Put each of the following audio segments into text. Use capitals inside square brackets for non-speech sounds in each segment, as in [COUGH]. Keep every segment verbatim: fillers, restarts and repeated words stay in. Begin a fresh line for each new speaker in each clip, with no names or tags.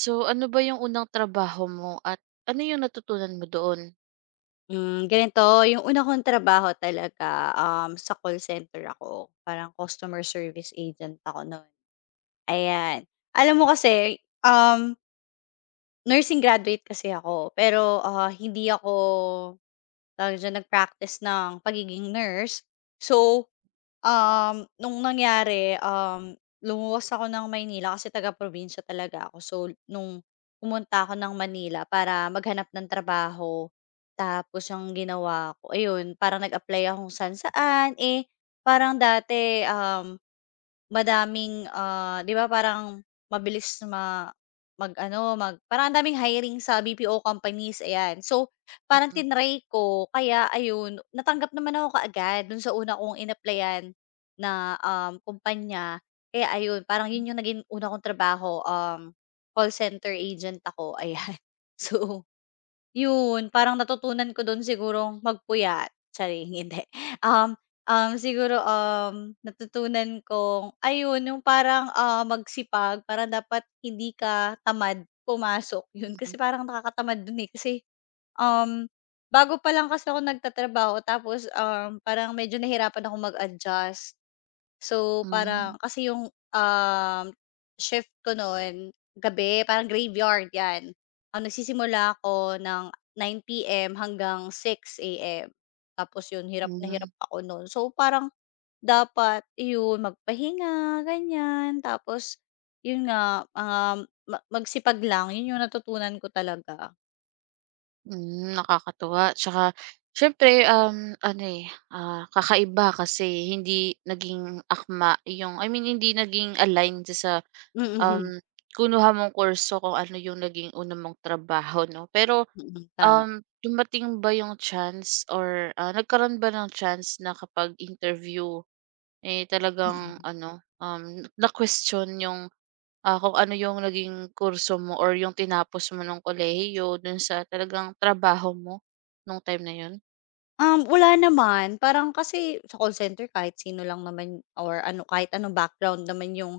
So, ano ba yung unang trabaho mo at ano yung natutunan mo doon?
Hmm, ganito, yung una kong trabaho talaga, um, sa call center ako. Parang customer service agent ako no'n, ayan. Alam mo kasi, um, nursing graduate kasi ako pero, ah, hindi ako, tawag diyan, nag-practice ng pagiging nurse. So Um, nung nangyari, um, lumuwas ako ng Maynila kasi taga-probinsya talaga ako. So, nung pumunta ako ng Manila para maghanap ng trabaho, tapos ang ginawa ko, ayun, parang nag-apply akong saan-saan. Eh, parang dati, um, madaming, ah, 'di ba parang mabilis ma mag-ano, mag parang ang daming hiring sa B P O companies, ayan. So, parang
Mm,
tinray ko kaya ayun, natanggap naman ako kaagad dun sa una kong in na, um, kumpanya. Kaya ayun, parang yun yung naging una kong trabaho, um, call center agent ako, ayan. [LAUGHS] So yun, parang natutunan ko dun sigurong magpuyat, sorry [LAUGHS] hindi. Um, um, siguro, um, natutunan kong ayun yung parang, ah, magsipag parang dapat hindi ka tamad pumasok, [LAUGHS] yun.
mm.
Kasi parang nakakatamad dun, eh, kasi, um, bago pa lang kasi ako nagtatrabaho tapos, um, parang medyo nahirapan akong mag-adjust. So,
Hmm,
parang kasi yung, um, shift ko noon gabi, parang graveyard 'yan. Ah, nagsisimula ako ng nine p m hanggang six a m. Tapos yun, hirap na hirap
hmm,
ako noon. So, parang dapat yun magpahinga, ganyan. Tapos yun nga, um, ma magsipag lang, yun yung natutunan ko talaga.
hmm, nakakatuwa 'tsaka siyempre, um, ano, eh, ah, kakaiba kasi hindi naging akma yung I mean hindi naging align sa,
Mm,
um, kinuha mong kurso kung ano yung naging una mong trabaho 'no. Pero,
mm. Tama.
um, dumating ba yung chance or, ah, nagkaroon ba ng chance na kapag-interview eh, talagang
Mm.
ano, um, na-question yung, ah, kung ano yung naging kurso mo or yung tinapos mo nung kolehiyo dun sa talagang trabaho mo nung time na yun?
Um, wala naman. Parang kasi sa call center kahit sino lang naman or ano, kahit anong background naman yung,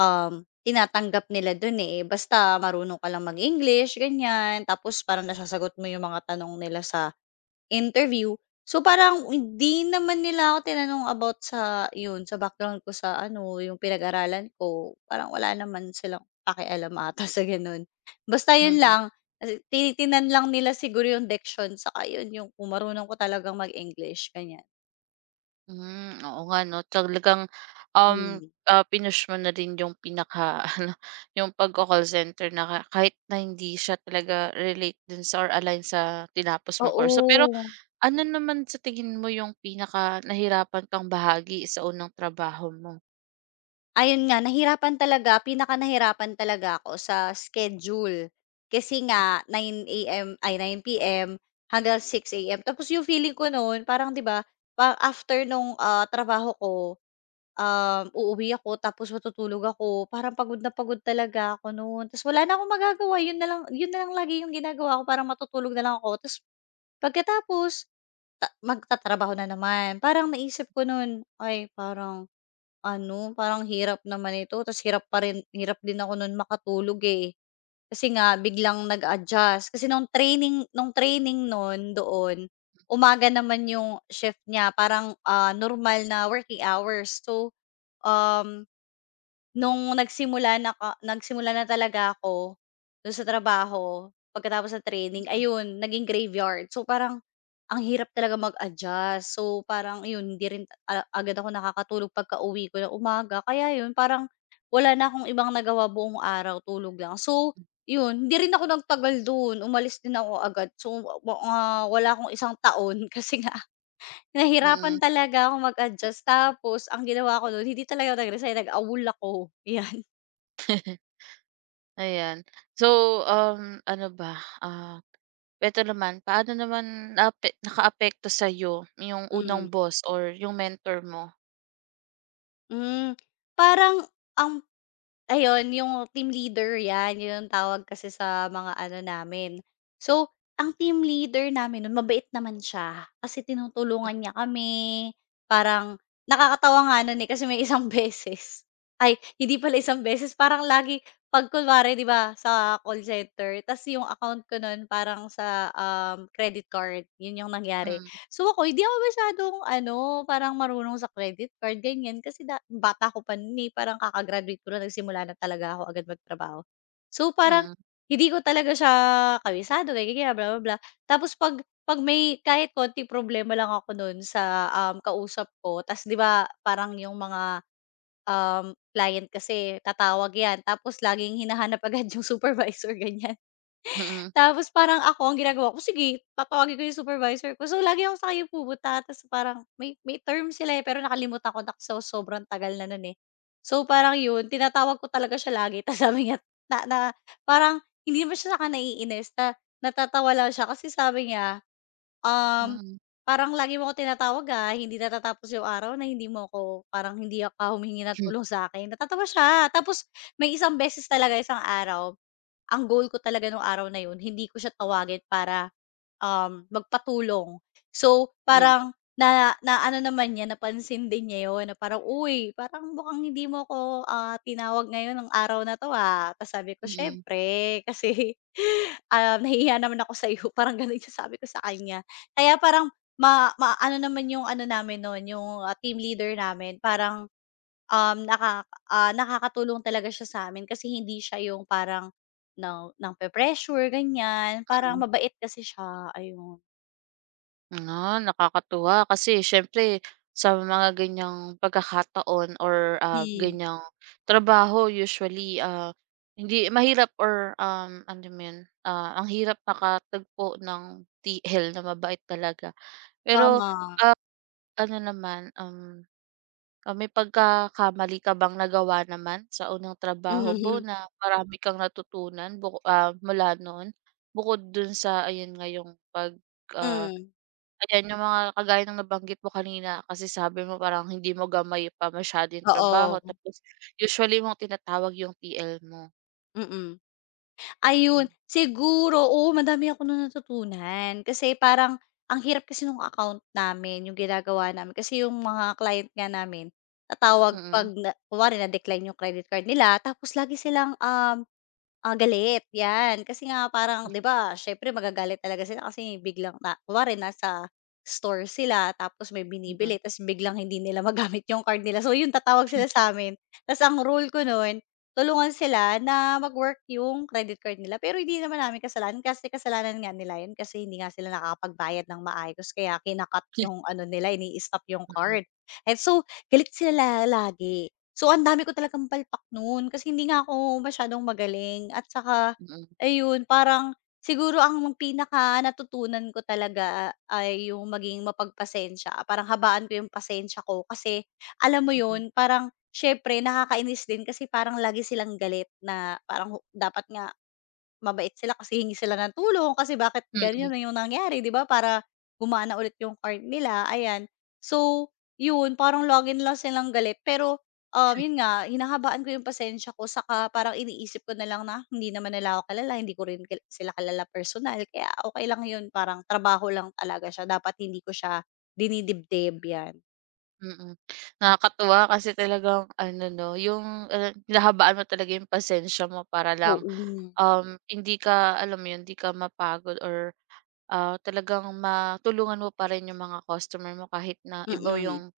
um, tinatanggap nila dun, eh. Basta marunong ka lang mag-English, ganyan. Tapos parang nasasagot mo yung mga tanong nila sa interview. So, parang hindi naman nila ako tinanong about sa yun, sa background ko sa ano, yung pinag-aralan ko. Parang wala naman silang pakialam ata [LAUGHS] sa ganun. Basta yun
Mm.
lang kasi tinitingnan lang nila siguro yung diction saka yun yung kung marunong ko talagang mag-English, ganyan.
Hmm, oo nga 'no, talagang, um,
Hmm.
ah, pinush mo na rin yung pinaka-ano, [LAUGHS] yung pagco-call center na ka kahit na hindi siya talaga relate dun sa or align sa tinapos mo kurso. Pero
Oo,
ano naman sa tingin mo yung pinaka nahirapan kang bahagi sa unang trabaho mo?
ayun nga nahirapan talaga pinakanahirapan talaga ako sa schedule. Kasi nga nine a m ay nine p m hanggang six a m tapos yung feeling ko noon parang 'di ba, pa after nung, ah, trabaho ko, um, uuwi ako tapos matutulog ako parang pagod na pagod talaga ako noon tapos wala na akong magagawa yun na lang yun na lang lagi yung ginagawa ko parang matutulog na lang ako tapos pagkatapos, ta magtatrabaho na naman. Parang naisip ko nun, ay parang ano, parang hirap naman ito ta's hirap pa rin hirap din ako nun makatulog, eh. Kasi nga biglang nag-adjust. Kasi nung training nung training nun doon, umaga naman yung shift niya parang, ah, normal na working hours. So, um Nung nagsimula na ka nagsimula na talaga ako dun sa trabaho, pagkatapos ng training ayun naging graveyard. So parang ang hirap talaga mag-adjust. So parang yun hindi rin a agad ako nakakatulog pagkauwi ko ng umaga. Kaya yun parang wala na akong ibang nagawa buong araw, tulog lang. So yun, hindi rin ako nagtagal dun, umalis din ako agad. So wa ah, wala akong isang taon [LAUGHS] kasi nga nahirapan
Mm.
talaga ako mag-adjust. Tapos ang ginawa ko nun hindi talaga ako nag-resign, nag-awol ako. Yeah.
Ayan. So, um, ano ba, ah, eto naman, paano naman naape nakaapekto sa'yo yung unang
Hmm,
boss or yung mentor mo?
hmm. Parang ang ayun yung team leader 'yan, yun ang tawag kasi sa mga ano namin. So, ang team leader namin nun mabait naman siya, kasi tinutulungan niya kami, parang nakakatawa nga nun, eh, kasi may [LAUGHS] isang beses ay hindi pala isang beses, parang lagi 'pag kunwari 'di ba sa call center ta's yung account ko nun parang sa, um, credit card, yun yung nangyari.
Mm,
So ako hindi ako masyadong ano, parang marunong sa credit card ganyan kasi da bata ko pa no'n, eh, parang kaka-graduate ko lang nagsimula na talaga ako agad magtrabaho. So parang
mm,
hindi ko talaga siya kabisado kaya ganyan bla, bla, bla. Tapos 'pag 'pag may kahit konting problema lang ako no'n sa, um, kausap ko ta's 'di ba parang yung mga, um, client kasi tatawag 'yan tapos laging hinahanap agad yung supervisor [LAUGHS] ganyan.
mm,
Tapos parang ako ang ginagawa ko, sige tatawagin ko yung supervisor ko. So, lagi ako sa kanya pupunta tapos parang may may term sila, eh, pero nakalimutan ko na so sobrang tagal na nun, eh. So, parang yun tinatawag ko talaga siya lagi [LAUGHS] tapos sabi niya na na parang hindi naman siya sa'kin naiinis na natatawa lang siya kasi sabi niya, um,
mm,
"Parang lagi mo ako tinatawag, ah, hindi natatapos yung araw na hindi mo ako parang hindi ka humingi ng
hmm,
tulong sa akin." Natatawa siya tapos may isang beses talaga, isang araw, ang goal ko talaga nung araw na yun hindi ko siya tawagin para, um, magpatulong. So,
mm,
parang na na ano naman niya, napansin din niya yun na parang, "Uy, parang mukhang hindi mo ko ah, tinawag ngayon ng araw na 'to, ah." Tapos sabi ko,
mm,
"Siyempre [LAUGHS] kasi, um, nahihiya naman ako sa iyo," [LAUGHS] Parang gano'n yung sabi ko sa kanya. Kaya parang ma ma ano naman yung ano namin nun, yung, ah, team leader namin parang Um, nakaka ah, nakakatulong talaga siya sa'min kasi hindi siya yung parang ng nampe-pressure ganyan, parang
mm.
mabait kasi siya, ayun.
Ah, nakakatuwa kasi siyempre sa mga ganyang pagkakataon or, ah,
Hmm,
ganyang trabaho usually, ah, hindi mahirap or, um, ano mo yun, ah, ang hirap makatagpo ng T L na mabait talaga. Pero
tama.
ano naman, um, ah, may pagkakamali ka bang nagawa naman sa unang trabaho mo
Mhm,
na marami kang natutunan buku ah, mula no'n? Bukod do'n sa ayun nga yung 'pag, ah,
hmm.
ayan yung mga kagaya ng nabanggit mo kanina kasi sabi mo parang hindi mo gamay pa masyado yung
Oo,
trabaho tapos usually mong tinatawag yung T L mo.
mm. Ayun,
Hmm,
siguro oo madami ako nun natutunan. Kasi parang ang hirap kasi nung account namin, yung ginagawa namin. Kasi yung mga client nga namin, tatawag 'pag
mm,
na kunwari na-decline yung credit card nila tapos lagi silang, um, ah, galit, 'yan. Kasi nga parang 'di ba siyempre magagalit talaga sila kasi biglang na kunwari nasa store sila tapos may
mm.
binibili ta's biglang hindi nila [LAUGHS] magamit yung card nila. So yun, tatawag sila sa sa'min ta's ang rule ko nun tulungan sila na mag-work yung credit card nila, pero hindi naman namin kasalanan kasi kasalanan nga nila yun kasi hindi nga sila nakakapagbayad ng maayos kaya kinakat yung ano nila, ini-stop yung
Mm, mm,
card.
[LAUGHS]
And so, galit sila la- lagi. So, ang dami ko talagang palpak noon kasi hindi nga ako masyadong magaling at saka
mm,
ayun, parang siguro ang pinaka-natutunan ko talaga ay yung maging mapagpasensya, parang habaan ko yung pasensya ko kasi alam mo
mm.
yun, parang siyempre nakakainis din kasi parang lagi silang galit na parang hu dapat nga mabait sila kasi hingi sila ng tulong kasi bakit ganyan
Mm.
na yung nangyari 'di ba, para gumana ulit yung card nila ayan. So, yun parang login na lang silang galit pero, um, yun nga hinahabaan ko yung pasensya ko saka parang iniisip ko na lang na hindi naman nila ako kilala, hindi ko rin kila sila kalala personal kaya okey lang yun parang trabaho lang talaga siya dapat hindi ko siya dinidibdib yan.
Mm. Nakakatuwa kasi talagang ano 'no, yung, ah, hinahabaan mo talaga yung pasensya mo para lang,
Oo,
um, hindi ka alam mo yun, hindi ka mapagod or, ah, talagang matulungan mo pa rin yung mga customer mo kahit na iba
mm,
yung,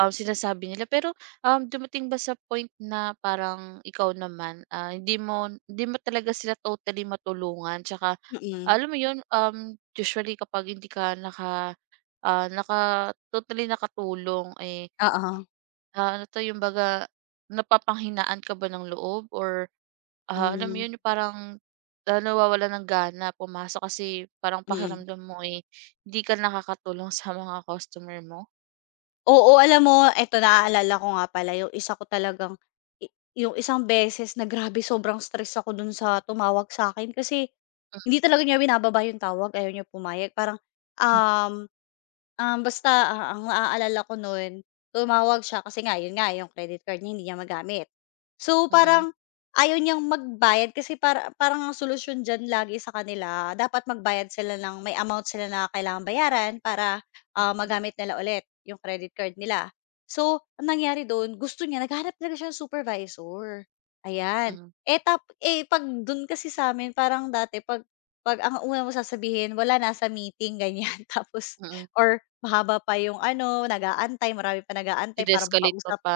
um, sinasabi nila. Pero, um, dumating ba sa point na parang ikaw naman, ah, hindi mo hindi mo talaga sila totally matulungan tsaka
mm,
alam mo yun, um, usually kapag hindi ka naka, ah, naka totally nakatulong, eh
oo.
ah, ano 'to, yung baga napapanghinaan ka ba ng loob or, ah, alam mo
Hmm,
yun, yung parang, ah, nawawalan ng gana pumasok kasi parang
mm.
pakiramdam mo, eh, hindi ka nakakatulong [LAUGHS] sa mga customer mo.
Oo, alam mo eto naaalala ko nga pala yung isa ko talagang i yung isang beses na grabe [LAUGHS] sobrang stress ako dun sa tumawag sa'kin kasi hindi talaga niya binababa yung tawag, ayaw niya pumayag. Parang,
[LAUGHS]
um Um, basta, ah, ang naaalala ko nun, tumawag siya kasi nga yun nga yung credit card niya hindi niya magamit. So,
Mm,
parang ayaw niyang magbayad kasi para parang ang solusyon diyan lagi sa kanila dapat magbayad sila ng may amount sila na kailangang bayaran para, ah, magamit nila ulit yung credit card nila. So, ang nangyari dun gusto niya naghahanap talaga siya ng supervisor, ayan.
hmm,
Eh, tap eh, 'pag dun kasi sa sa'min parang dati 'pag 'pag ang una mong sasabihin, "Wala, nasa meeting," ganyan. [LAUGHS] Tapos
mm.
or mahaba pa yung ano, nag-aantay, marami pa nag-aantay para
Dine-escalate mo
makausap
pa.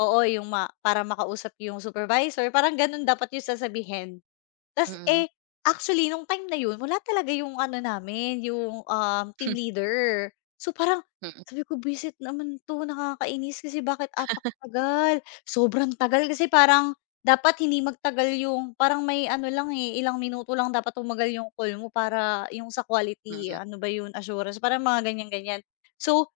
oo, yung ma para makausap yung supervisor, parang gano'n dapat yung sasabihin. Tas,
Mm,
eh, actually nung time na yun wala talaga yung ano namin, yung, um, team leader. So, parang
mm, mm,
sabi ko, "Visit naman 'to, nakakainis kasi bakit apakatagal?" Sobrang tagal kasi parang dapat hindi magtagal yung parang may ano lang, eh, ilang minuto lang dapat tumagal yung call mo para yung sa quality
mm,
ano ba yun, assurance, parang mga ganyan-ganyan. So,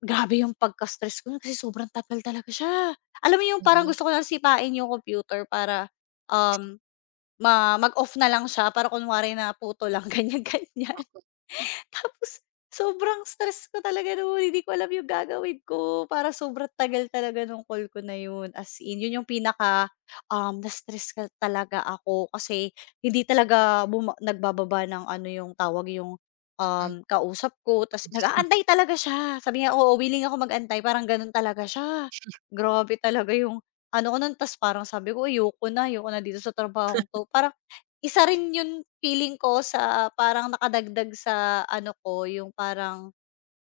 grabe yung pagka-stress ko nun kasi sobrang tagal talaga siya. Alam mo yung parang
mm. Mm,
gusto ko lang sipain yung computer para, um, Ma mag-off na lang siya para kunwari na puto lang [LAUGHS] ganyan, ganyan. Tapos sobrang stress ko talaga no'n, hindi ko alam yung gagawin ko para sobrang tagal talaga nung call ko na 'yun, as in 'yun yung pinaka, um, na-stress ka talaga ako kasi hindi talaga buma nagbababa ng ano yung tawag yung,
mm.
um, kausap ko ta's nag-aantay talaga siya. Sabi niya, "Oo, willing ako mag-antay," parang gano'n talaga siya. Grabe talaga yung ano ko nun ta's parang sabi ko, "Ayoko na, ayoko na dito sa trabahong 'to." Parang isa rin yun feeling ko sa parang nakadagdag sa ano ko, yung parang,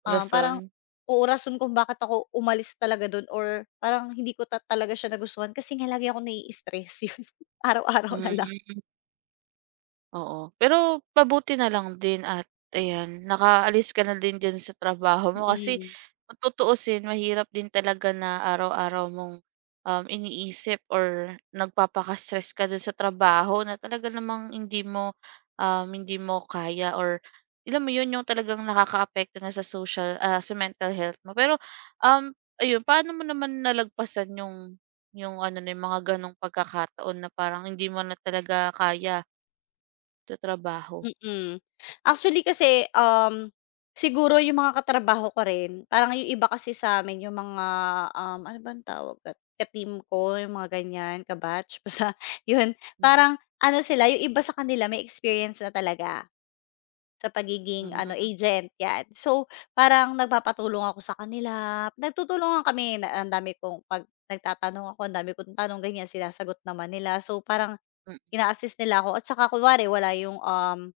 um, parang
Rason,
oo, rason kung bakit ako umalis talaga dun or parang hindi ko ta talaga siya nagustuhan kasi nga lagi ako nai-stress, yun. [LAUGHS] Araw-araw na lang.
hmm. Oo, pero mabuti na lang din at ayan, nakaalis ka na din diyan sa trabaho mo kasi
Mm.
kung tutuusin mahirap din talaga na araw-araw mong, um, iniisip or nagpapaka-stress ka din sa trabaho na talaga namang hindi mo, um, hindi mo kaya or alam mo yun, yung talagang nakakaapekto na sa social, ah, sa mental health mo. Pero, um, ayun, paano mo naman nalagpasan yung yung ano na yung mga ganong pagkakataon na parang hindi mo na talaga kaya? Sa trabaho?
Mm. Actually kasi, um, siguro yung mga katrabaho ko rin, parang yung iba kasi sa amin yung mga, um, ano bang tawag ka ka-team ko, yung mga ganyan, ka-batch, [LAUGHS] basta yun.
Mm.
Parang ano sila, yung iba sa kanila may experience na talaga sa pagiging ano,
Hmm,
agent, yan. So, parang nagpapatulong ako sa kanila, nagtutulungan kami na ang dami kong 'pag nagtatanong ako, ang dami kong tanong, ganyan, sinasagot naman nila. So, parang ina-assist nila ako at saka kunwari wala yung, um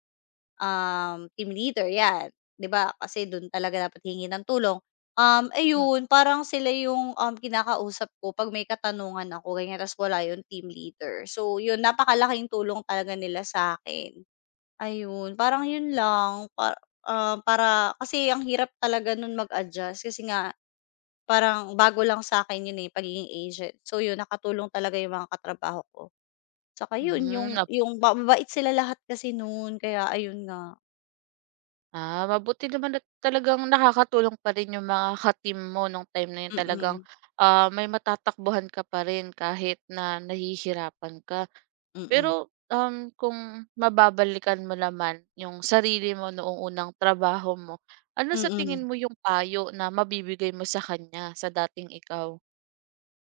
um, team leader 'yan, 'di ba? Kasi do'n talaga dapat hingi ng tulong. Um,
mm,
ayun parang sila yung, um, kinakausap ko 'pag may katanungan ako ganyan ta's wala yung team leader. So yun, napakalaking tulong talaga nila sa akin. Ayun, parang yun lang pa ah, para kasi ang hirap talaga nun mag-adjust kasi nga parang bago lang sa akin yun, eh, pagiging agent. So yun, nakatulong talaga yung mga katrabaho ko. Tsaka yun,
hmm,
yung
nap
yung mababait sila lahat kasi nun kaya ayun nga,
ah, mabuti naman at talagang nakakatulong pa rin yung mga ka-team mo nung time na yun
mm
talagang,
mm.
ah, may matatakbuhan ka pa rin kahit na nahihirapan ka. Pero,
Mm,
um, kung mababalikan mo naman yung sarili mo noong unang trabaho mo, ano sa
mm.
tingin mo yung payo na mabibigay mo sa kanya, sa dating ikaw?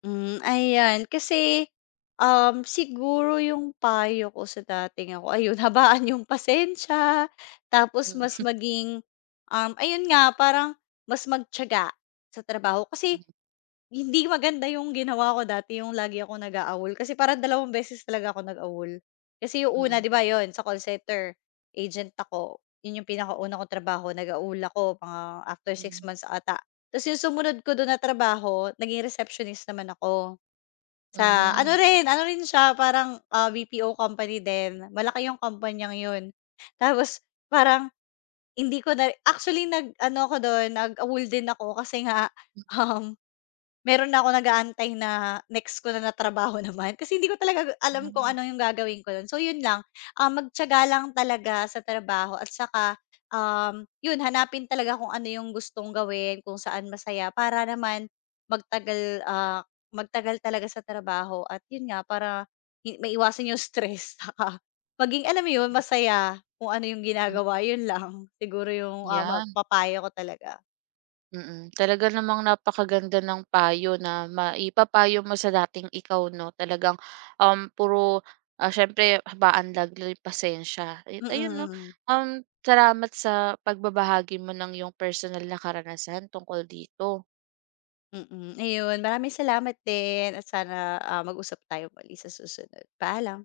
Hmm, ayan kasi, um, siguro yung payo ko sa dating ako, ayun [LAUGHS] habaan yung pasensya, tapos mas
Mm,
maging, um, ayun nga parang mas magtiyaga sa trabaho.
mm,
Kasi hindi maganda yung ginawa ko dati, yung lagi ako nag-aawol kasi parang dalawang beses talaga ako nag-awol. Kasi yung una
mm,
'di ba yon sa call center, agent ako, yun yung pinakauna kong trabaho nag-awol ako mga after six
mm,
months ata. Tapos yung sumunod ko doon na trabaho naging receptionist naman ako, sa ano
hmm,
rin ano rin siya parang, ah, B P O company din, malaki yung kumpanyang yun. Tapos parang hindi ko na actually nag-ano ko doon nag-awol din ako kasi nga, [LAUGHS] um meron na ako nag-aantay na next ko na na trabaho [LAUGHS] naman kasi hindi ko talaga alam kung
hmm,
ano yung gagawin ko nun. So yun lang, ah, magtiyaga lang talaga sa trabaho at saka, um, yun hanapin talaga kung ano yung gustong gawin, kung saan masaya para naman magtagal, ah, magtagal talaga sa trabaho at yun nga para hi maiwasan yung stress [LAUGHS] saka maging alam mo yun, masaya kung ano yung
hmm,
ginagawa, yun lang. Siguro yung, ah, ma
yeah.
papayo ko talaga.
Mm, talaga namang napakaganda ng payo na maipapayo mo sa dating ikaw 'no, talagang, um, puro, ah, siyempre habaan lang yung pasensya at
Mm.
ayun 'no,
Mm.
um, salamat sa pagbabahagi mo ng yung personal na karanasan tungkol dito.
Mm, ayun maraming salamat din at sana, ah, mag-usap tayo muli sa susunod, paalam.